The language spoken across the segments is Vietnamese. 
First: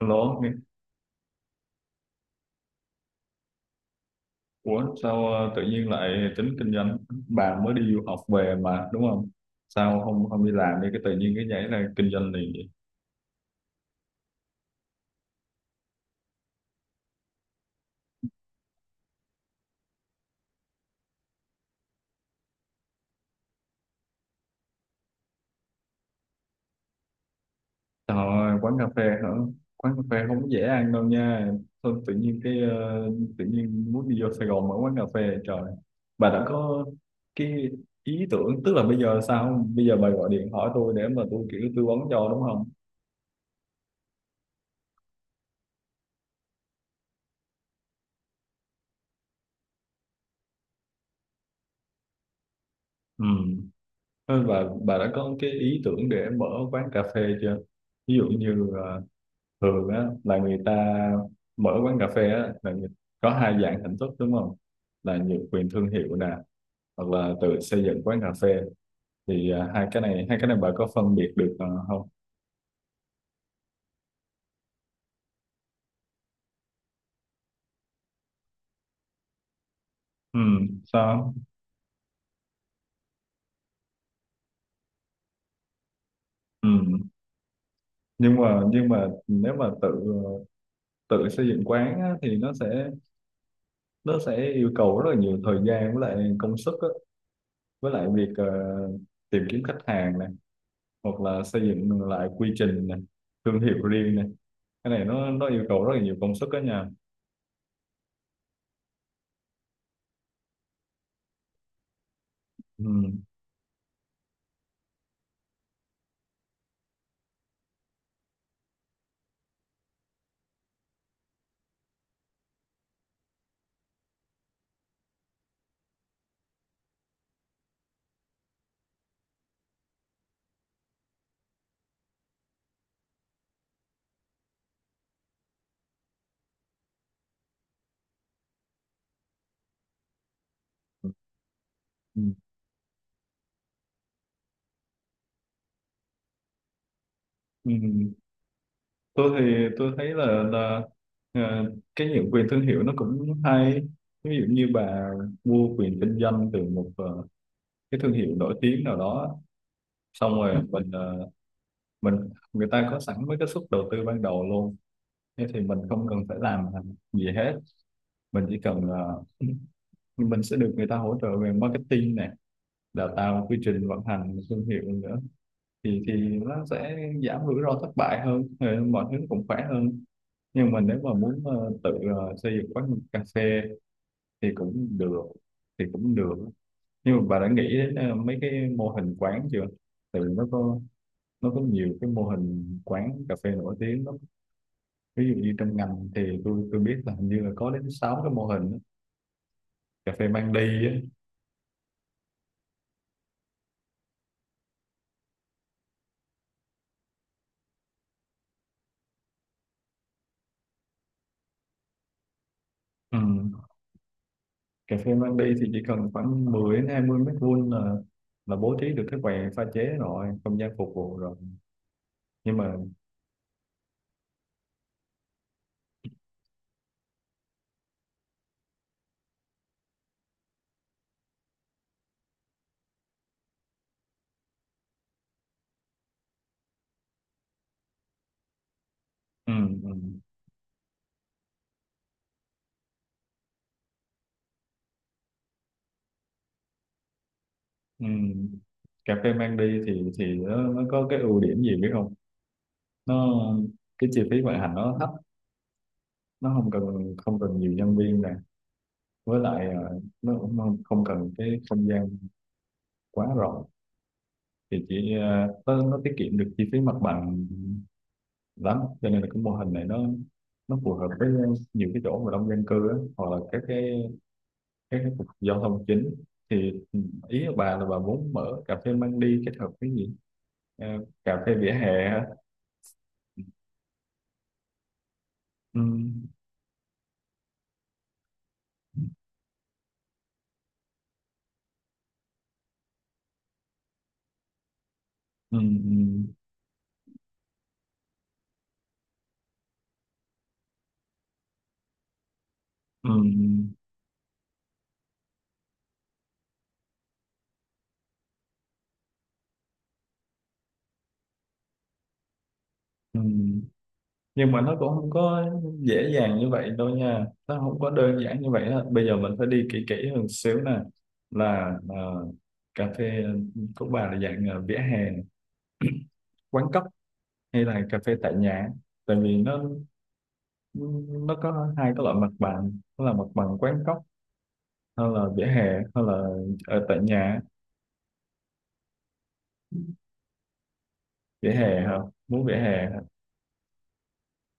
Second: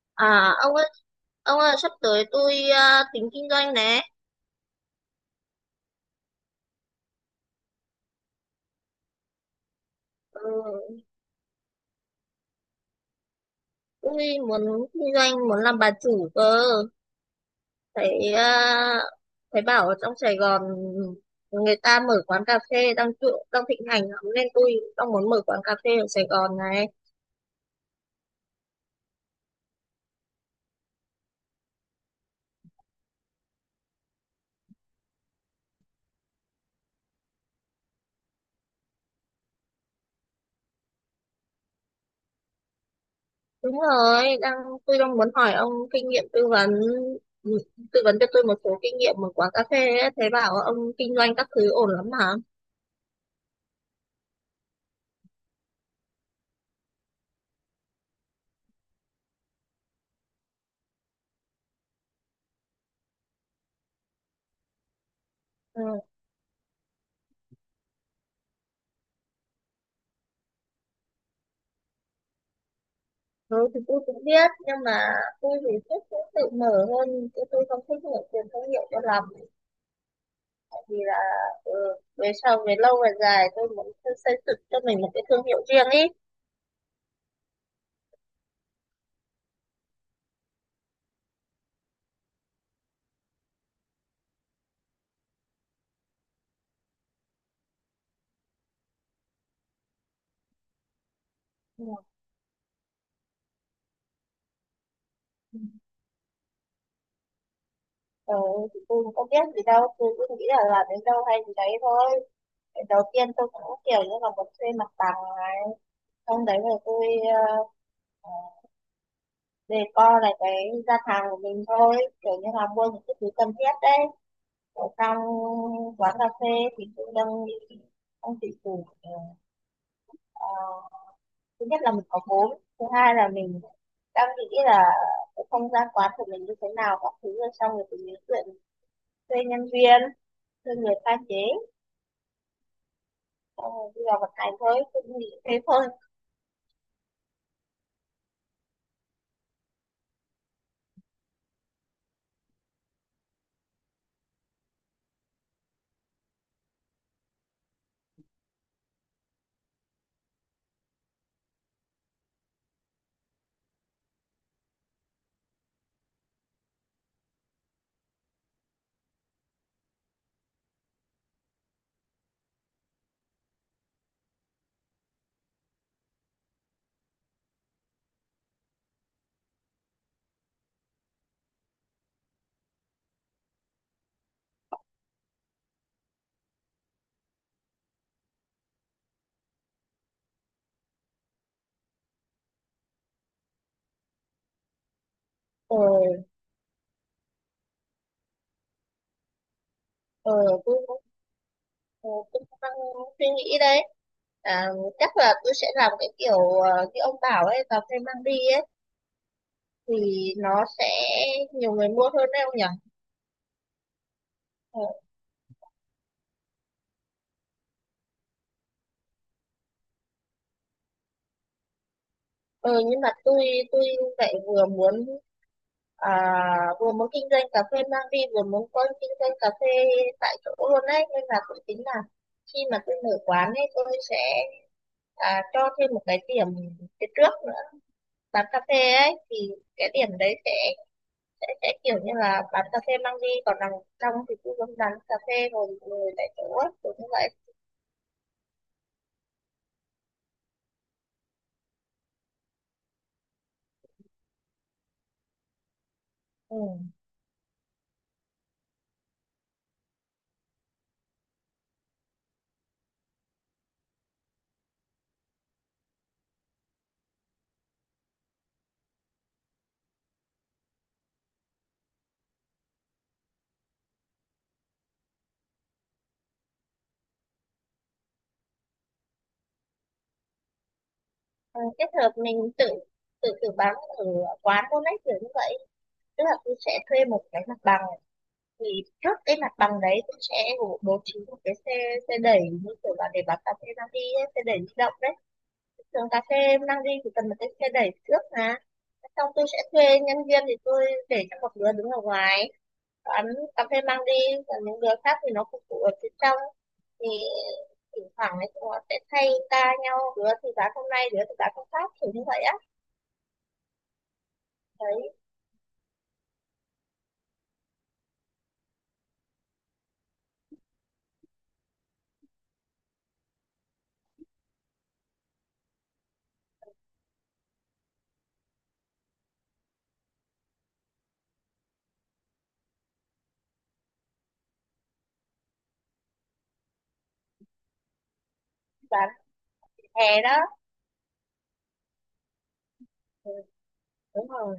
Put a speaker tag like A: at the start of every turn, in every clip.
A: Lố,
B: À ông ơi sắp tới tôi tính kinh doanh nè.
A: ủa sao, tự nhiên lại tính kinh doanh? Bà mới đi du học về mà đúng không? Sao không không đi làm đi, cái
B: Ừ,
A: tự nhiên cái nhảy ra kinh doanh liền vậy?
B: tôi muốn kinh doanh, muốn làm bà chủ cơ. Thấy à, Thấy bảo ở trong Sài Gòn người ta mở quán cà phê đang trụ, đang thịnh hành lắm nên tôi đang muốn mở quán cà phê ở Sài Gòn này.
A: Trời ơi, quán cà phê hả? Quán cà phê không có dễ ăn đâu nha. Thôi, tự nhiên muốn đi vô Sài Gòn mở quán cà phê, trời. Bà đã có cái ý tưởng, tức là bây giờ sao? Bây giờ bà gọi điện hỏi tôi để mà tôi kiểu tư vấn cho, đúng không?
B: Đúng rồi, tôi đang muốn hỏi ông kinh nghiệm tư vấn, ừ, tư vấn cho tôi một số kinh nghiệm mở quán cà phê ấy. Thấy bảo ông kinh doanh các thứ ổn lắm hả?
A: Ừ. Thôi, bà đã có cái ý tưởng để mở quán cà phê chưa? Ví dụ như thường á là người ta mở quán cà phê á, là có hai dạng hình thức đúng không, là nhượng quyền
B: Ừ.
A: thương hiệu nè, hoặc là tự xây dựng quán cà phê. Thì hai cái này, bà có phân biệt được không?
B: Ừ, thì tôi cũng biết nhưng mà tôi thì thích cũng tự mở hơn chứ tôi không thích mở tiền thương hiệu cho lắm,
A: Ừ.
B: tại vì là
A: Sao?
B: ừ, về sau về lâu về dài tôi muốn xây xây dựng cho mình một cái thương hiệu riêng ý.
A: Ừ. Nhưng mà nếu mà ờ, tự xây dựng quán á, thì nó sẽ, yêu cầu rất là nhiều thời gian với lại công sức á, với lại việc tìm kiếm khách hàng này, hoặc là xây
B: Ừ.
A: dựng lại quy trình này, thương hiệu riêng này. Cái này nó yêu cầu rất là nhiều công sức đó nha.
B: Ừ, thì tôi cũng không biết gì đâu, tôi cũng nghĩ là làm đến đâu hay gì đấy thôi.
A: Ừ.
B: Cái đầu tiên tôi cũng kiểu như là một thuê mặt bằng này, xong đấy rồi tôi uh, đề co lại cái gian hàng của mình thôi, kiểu như là mua những cái thứ cần thiết đấy ở trong quán cà phê. Thì tôi đang nghĩ ông chị chủ, ờ, thứ nhất là mình có vốn, thứ hai là mình đang nghĩ là cái không gian quán của mình như thế nào các thứ, rồi xong rồi thì mình chuyện thuê nhân viên, thuê người pha chế,
A: Ừ.
B: xong rồi đi vào vận hành thôi, tôi nghĩ thế thôi.
A: Ừ. Tôi thì tôi thấy là ờ, cái nhượng quyền thương hiệu nó cũng hay. Ví dụ như bà mua quyền kinh doanh từ một cái thương hiệu nổi tiếng nào đó, xong rồi mình ờ, mình người ta có sẵn mấy cái suất đầu tư ban đầu luôn, thế thì mình không cần phải làm gì hết. Mình chỉ cần ờ, Mình sẽ được người ta hỗ trợ về marketing này, đào tạo một quy trình vận hành một thương hiệu nữa, thì nó sẽ giảm rủi ro thất bại hơn, mọi thứ cũng khỏe hơn. Nhưng mà nếu mà muốn tự xây dựng quán cà phê thì cũng được, thì cũng được nhưng mà bà đã nghĩ đến mấy cái mô hình quán chưa? Tại vì nó có, nhiều cái mô hình quán cà phê nổi tiếng lắm. Ví dụ như trong ngành thì
B: Ờ.
A: tôi biết là hình như là có đến 6 cái mô hình á, cà phê
B: Ờ,
A: mang
B: tôi
A: đi á.
B: cũng ờ, tôi cũng đang suy nghĩ đấy. À, chắc là tôi sẽ làm cái kiểu như ông bảo ấy, cà phê mang đi ấy thì nó sẽ nhiều người mua hơn đấy ông nhỉ.
A: Ừ.
B: Ờ,
A: Cà phê mang đi thì chỉ cần khoảng 10 đến 20 mét vuông là bố trí được cái quầy pha chế, rồi không gian phục vụ rồi. Nhưng mà
B: Ừ, nhưng mà tôi lại vừa muốn, à, vừa muốn kinh doanh cà phê mang đi vừa muốn có kinh doanh cà phê tại chỗ luôn đấy, nên là tôi tính là khi mà tôi mở quán ấy tôi sẽ, cho thêm một cái điểm phía trước nữa bán cà phê ấy, thì
A: ừ, ừ,
B: cái điểm đấy sẽ, sẽ kiểu như là bán cà phê mang đi, còn đằng trong thì tôi vẫn bán cà phê rồi ngồi tại chỗ ấy, kiểu như vậy.
A: ừ. Cà phê mang đi thì nó, có cái ưu điểm gì biết không? Nó, cái chi phí vận hành nó thấp, nó
B: Ừ.
A: không cần nhiều nhân viên nè. Với lại nó cũng không không cần cái không gian quá rộng. Thì chỉ nó, tiết kiệm được chi phí mặt bằng lắm, cho nên là cái mô hình này nó phù hợp với nhiều cái chỗ mà đông dân cư á, hoặc là các cái cục giao thông chính. Thì ý của bà là bà muốn mở cà phê mang đi kết hợp với gì? Ờ, cà phê
B: Ừ,
A: vỉa hè
B: kết hợp
A: hả?
B: mình tự, tự bán ở quán luôn đấy kiểu như vậy.
A: Ừ,
B: Tức là tôi sẽ thuê một cái mặt bằng, thì trước cái mặt bằng đấy tôi sẽ bố bố trí một cái xe, xe đẩy như kiểu là để bán cà phê mang đi ấy, xe đẩy di động đấy.
A: ừ,
B: Thường cà phê mang đi thì cần một cái xe đẩy trước mà, xong tôi sẽ thuê nhân viên thì tôi để cho một đứa đứng ở ngoài
A: ừ,
B: bán cà phê mang đi, còn những đứa khác thì nó phục vụ ở phía trong. Thì thỉnh thoảng ấy chúng nó sẽ thay ca nhau, đứa thì bán hôm nay đứa thì bán hôm khác kiểu như vậy á.
A: ừ. Nhưng mà nó cũng không
B: Đấy,
A: có dễ dàng như vậy đâu nha, nó không có đơn giản như vậy đó. Bây giờ mình phải đi kỹ kỹ hơn xíu nè, là cà phê của bà là dạng vỉa hè, quán cóc, hay là cà phê tại nhà? Tại vì nó, có hai cái loại mặt bằng, đó là mặt bằng quán cóc hay là vỉa hè, hay là ở tại nhà.
B: bán hè đó.
A: Vỉa hè hả? Muốn vỉa hè hả?
B: Ừ, đúng rồi.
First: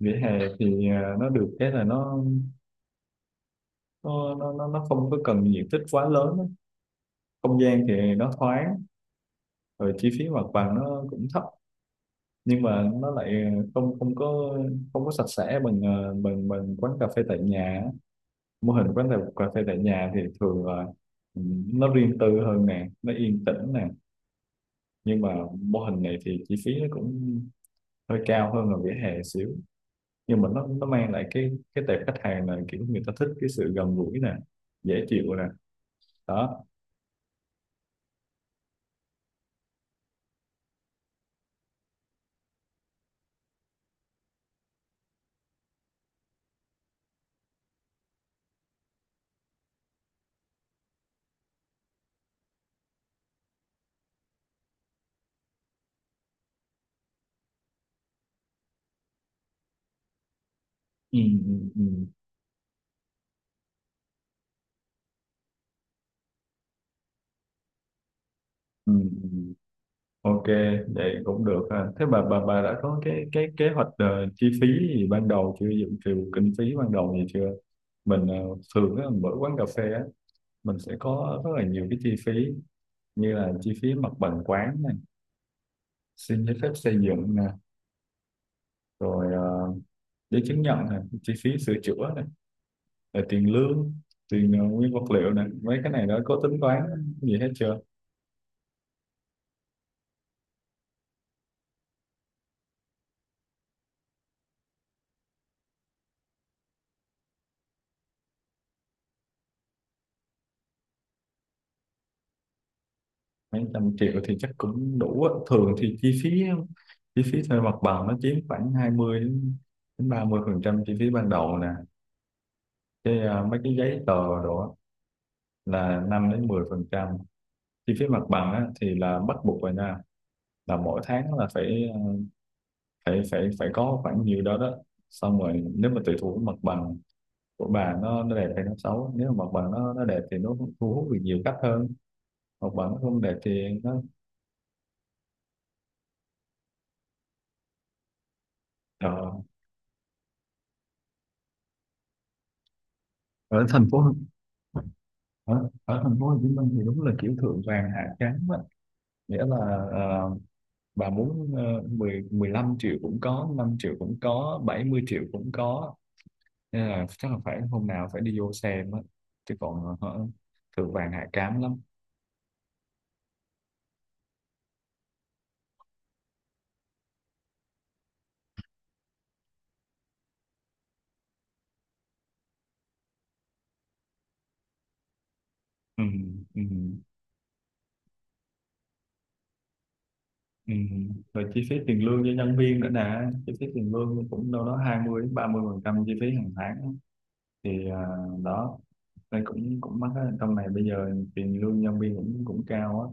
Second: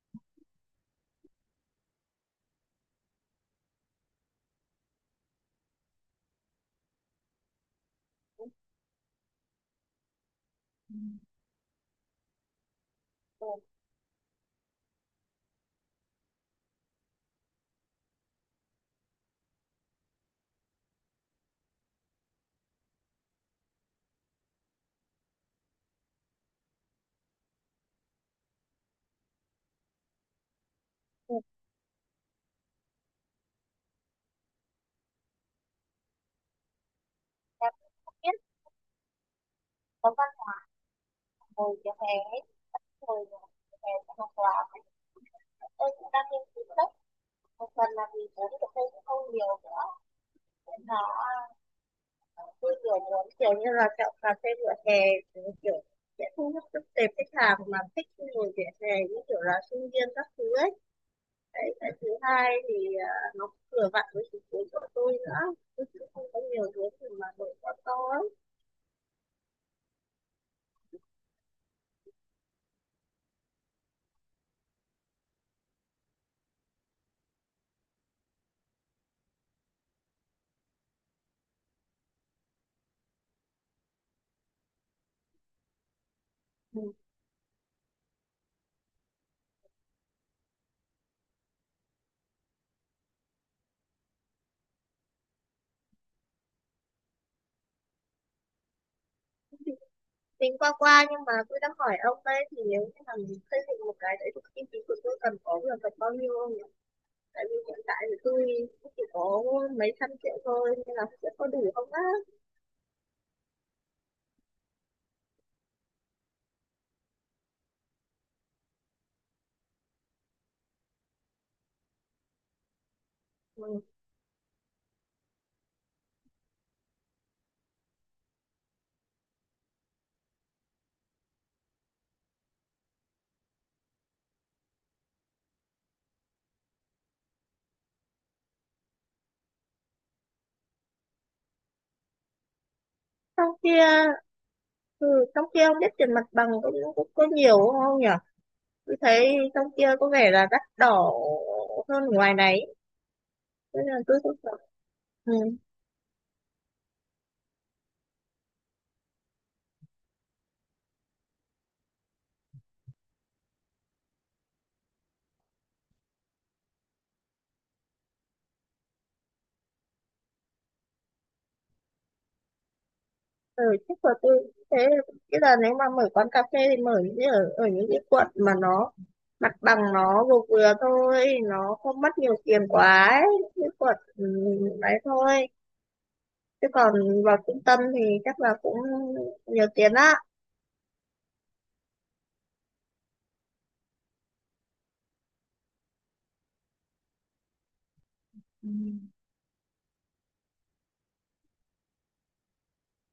A: Vỉa hè thì nó được cái là nó, không có cần diện tích quá lớn á. Không gian thì nó thoáng, rồi chi phí mặt bằng
B: Ừ.
A: nó cũng thấp. Nhưng mà nó lại
B: Ừ.
A: không, không có sạch sẽ bằng bằng, quán cà phê tại nhà á. Mô hình quán cà cà phê tại nhà thì thường là, ừ, nó riêng tư hơn nè, nó yên tĩnh nè. Nhưng mà mô hình này thì chi phí nó cũng hơi cao hơn là vỉa hè xíu. Nhưng mà nó mang lại cái, tệp khách hàng là kiểu người ta thích cái sự gần gũi nè, dễ chịu nè, đó.
B: Em không biết có văn ngồi vỉa hè ấy hồi mà em học làm. Tôi cũng đang nghiên cứu sách, một phần là vì vốn của tôi cũng không nhiều nữa. Nó, tôi kiểu muốn kiểu như là chọn cà phê vỉa hè, kiểu sẽ thu hút được tệp khách hàng mà thích ngồi vỉa hè như kiểu là sinh viên các thứ ấy.
A: Ừ, ừ,
B: Đấy cái
A: ừ,
B: thứ hai thì nó cũng vừa vặn với chính cuối của tôi nữa, tôi cũng không có nhiều thứ gì mà đổi quá to ấy.
A: ừ, ừ. Ok, vậy cũng được ha. Thế bà, đã có cái, kế hoạch chi phí gì ban đầu chưa, dự trù kinh phí ban đầu gì chưa? mình ờ, Thường á, mở quán cà phê á, mình sẽ có rất là nhiều cái chi phí, như là chi phí mặt bằng quán này, xin giấy phép
B: Ừ.
A: xây dựng nè, rồi giấy chứng nhận nè, chi phí sửa chữa nè, rồi tiền lương, tiền nguyên vật liệu này, mấy cái này đó có tính toán gì hết chưa?
B: Tính qua qua, nhưng mà tôi đang hỏi ông đấy, thì nếu như mà mình xây dựng một cái đấy thì kinh phí của tôi cần có được tầm bao nhiêu không nhỉ, tại vì hiện tại thì tôi cũng chỉ có mấy trăm triệu thôi nên là sẽ có đủ không á.
A: Mấy trăm triệu thì chắc cũng đủ á. Thường thì chi phí, thuê mặt bằng nó chiếm khoảng 20 đến đến 30 phần trăm chi phí ban đầu nè. Cái mấy cái
B: Ừ.
A: giấy tờ đồ á là 5% đến 10%. Chi phí mặt bằng á thì là bắt buộc rồi nha, là mỗi tháng là phải, phải có khoảng nhiêu đó đó. Xong rồi nếu mà tùy thuộc cái mặt bằng của bà, nó đẹp hay nó xấu. Nếu mà mặt bằng nó đẹp thì nó thu hút được nhiều khách hơn, học bổng không để
B: Trong
A: tiền đó.
B: kia, ừ, trong kia không biết tiền mặt bằng cũng cũng có nhiều không nhỉ, tôi
A: Ờ,
B: thấy trong kia có vẻ là đắt đỏ hơn ngoài này
A: ở thành
B: nên là
A: phố
B: tôi cũng sợ. Ừ.
A: ở, thành phố Hồ Chí Minh thì đúng là kiểu thượng vàng hạ cám á, nghĩa là ờ, bà muốn, 10 15 triệu cũng có, 5 triệu cũng có, 70 triệu cũng có, nên là chắc là phải hôm nào phải đi vô xem á. Chứ còn thượng vàng hạ cám lắm.
B: Ừ chắc là tôi thế, bây giờ nếu mà mở quán cà phê thì mở những cái ở ở những cái quận mà nó mặt bằng nó vừa vừa thôi, nó không mất nhiều tiền quá ấy. Những quận, ừ, đấy thôi,
A: Ừ, ừ,
B: chứ còn vào trung tâm thì chắc là cũng nhiều tiền á.
A: ừ. Rồi chi phí tiền lương cho nhân viên nữa nè, chi phí tiền lương cũng đâu đó 20% đến 30% chi phí hàng tháng. Thì
B: Ừ.
A: đó, đây cũng cũng mắc á, trong này bây giờ tiền lương nhân viên cũng cũng cao á.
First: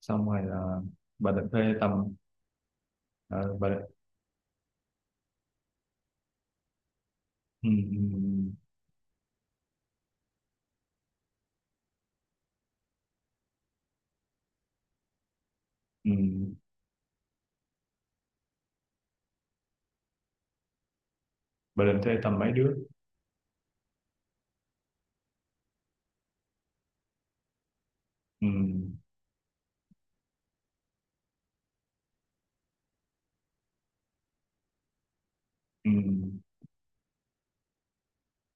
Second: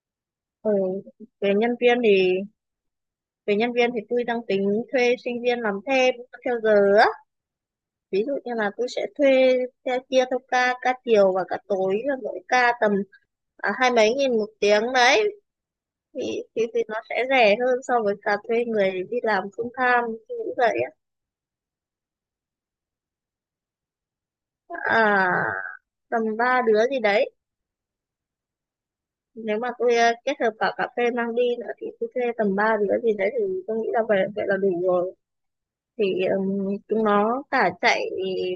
A: Xong rồi
B: Ừ.
A: là bà định
B: Về
A: thuê
B: nhân viên
A: tầm,
B: thì,
A: ờ,
B: về
A: bà
B: nhân viên
A: định,
B: thì tôi đang tính thuê sinh viên làm thêm theo giờ á.
A: ừ, ừ,
B: Ví dụ như là tôi sẽ thuê theo chia theo ca, ca chiều và ca tối là mỗi ca tầm hai mấy nghìn một tiếng đấy,
A: ừ,
B: thì,
A: ừ,
B: thì nó sẽ rẻ hơn so với cả thuê người đi làm full time như vậy á.
A: bà định thuê tầm mấy đứa?
B: À, tầm ba đứa gì đấy.
A: Ừ,
B: Nếu mà tôi kết hợp cả cà phê mang đi nữa thì tôi thuê tầm 3 đứa gì đấy thì tôi nghĩ là vậy vậy là đủ rồi.
A: ừ,
B: Thì ừm, chúng nó cả chạy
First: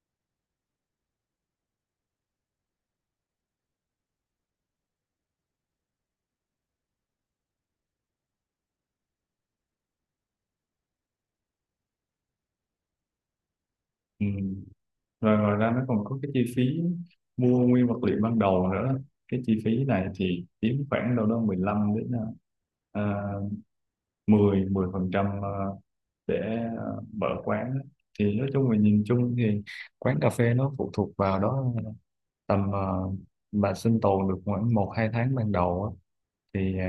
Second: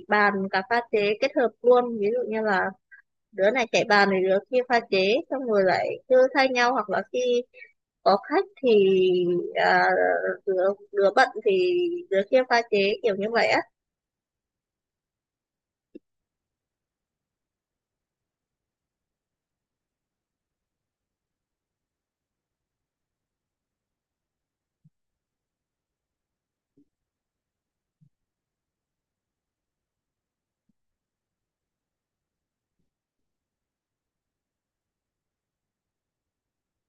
B: bàn cả pha chế kết hợp luôn, ví dụ như là đứa này chạy bàn thì đứa kia pha chế, xong rồi lại cứ thay nhau, hoặc là khi có khách thì, à, đứa đứa bận thì đứa kia pha chế, kiểu như vậy á.
A: ừ. Rồi ngoài ra nó còn có cái chi phí mua nguyên vật liệu ban đầu nữa, cái chi phí này thì chiếm khoảng đâu đó 15 đến uh, 10, phần trăm để mở quán á. Thì nói chung là, nhìn chung thì quán cà phê nó phụ thuộc vào đó. Tầm bà sinh tồn được khoảng 1 2 tháng ban đầu á, thì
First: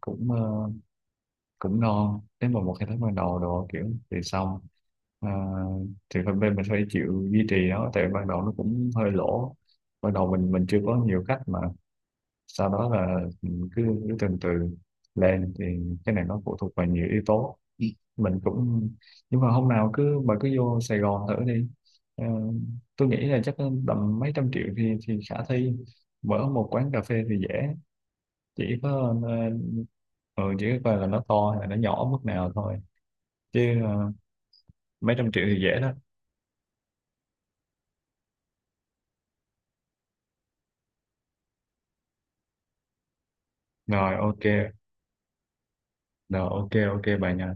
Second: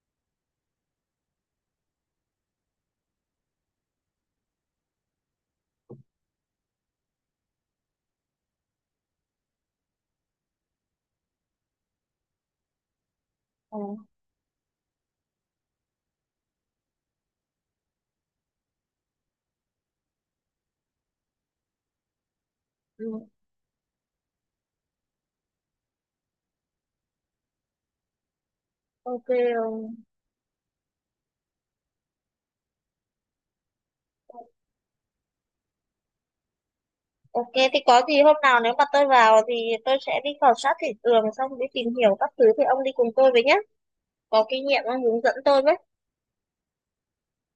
A: cũng cũng ngon. Nếu mà 1 2 tháng ban đầu đồ kiểu thì xong. Ờ, thì phần bên mình phải chịu duy trì nó, tại ban đầu nó cũng hơi lỗ, ban đầu mình chưa có nhiều khách mà. Sau đó là mình
B: Ờ,
A: cứ, từ từ lên. Thì cái này nó phụ thuộc vào nhiều yếu tố. Ừ. mình cũng Nhưng mà hôm nào cứ bà cứ vô Sài Gòn thử đi. Ờ, tôi
B: ừ,
A: nghĩ là chắc tầm mấy trăm triệu thì khả thi, mở một quán cà phê thì dễ, chỉ có
B: ok, ờ.
A: ờ, ừ, chỉ có coi là nó to hay là nó nhỏ mức nào thôi. Chứ mấy trăm triệu thì dễ đó.
B: Ok, thì có gì hôm nào nếu mà tôi vào thì tôi sẽ đi khảo sát thị trường xong đi tìm hiểu các thứ thì ông đi cùng tôi với nhé.
A: Rồi
B: Có kinh
A: ok,
B: nghiệm ông hướng dẫn tôi với.
A: rồi ok, ok bà nha.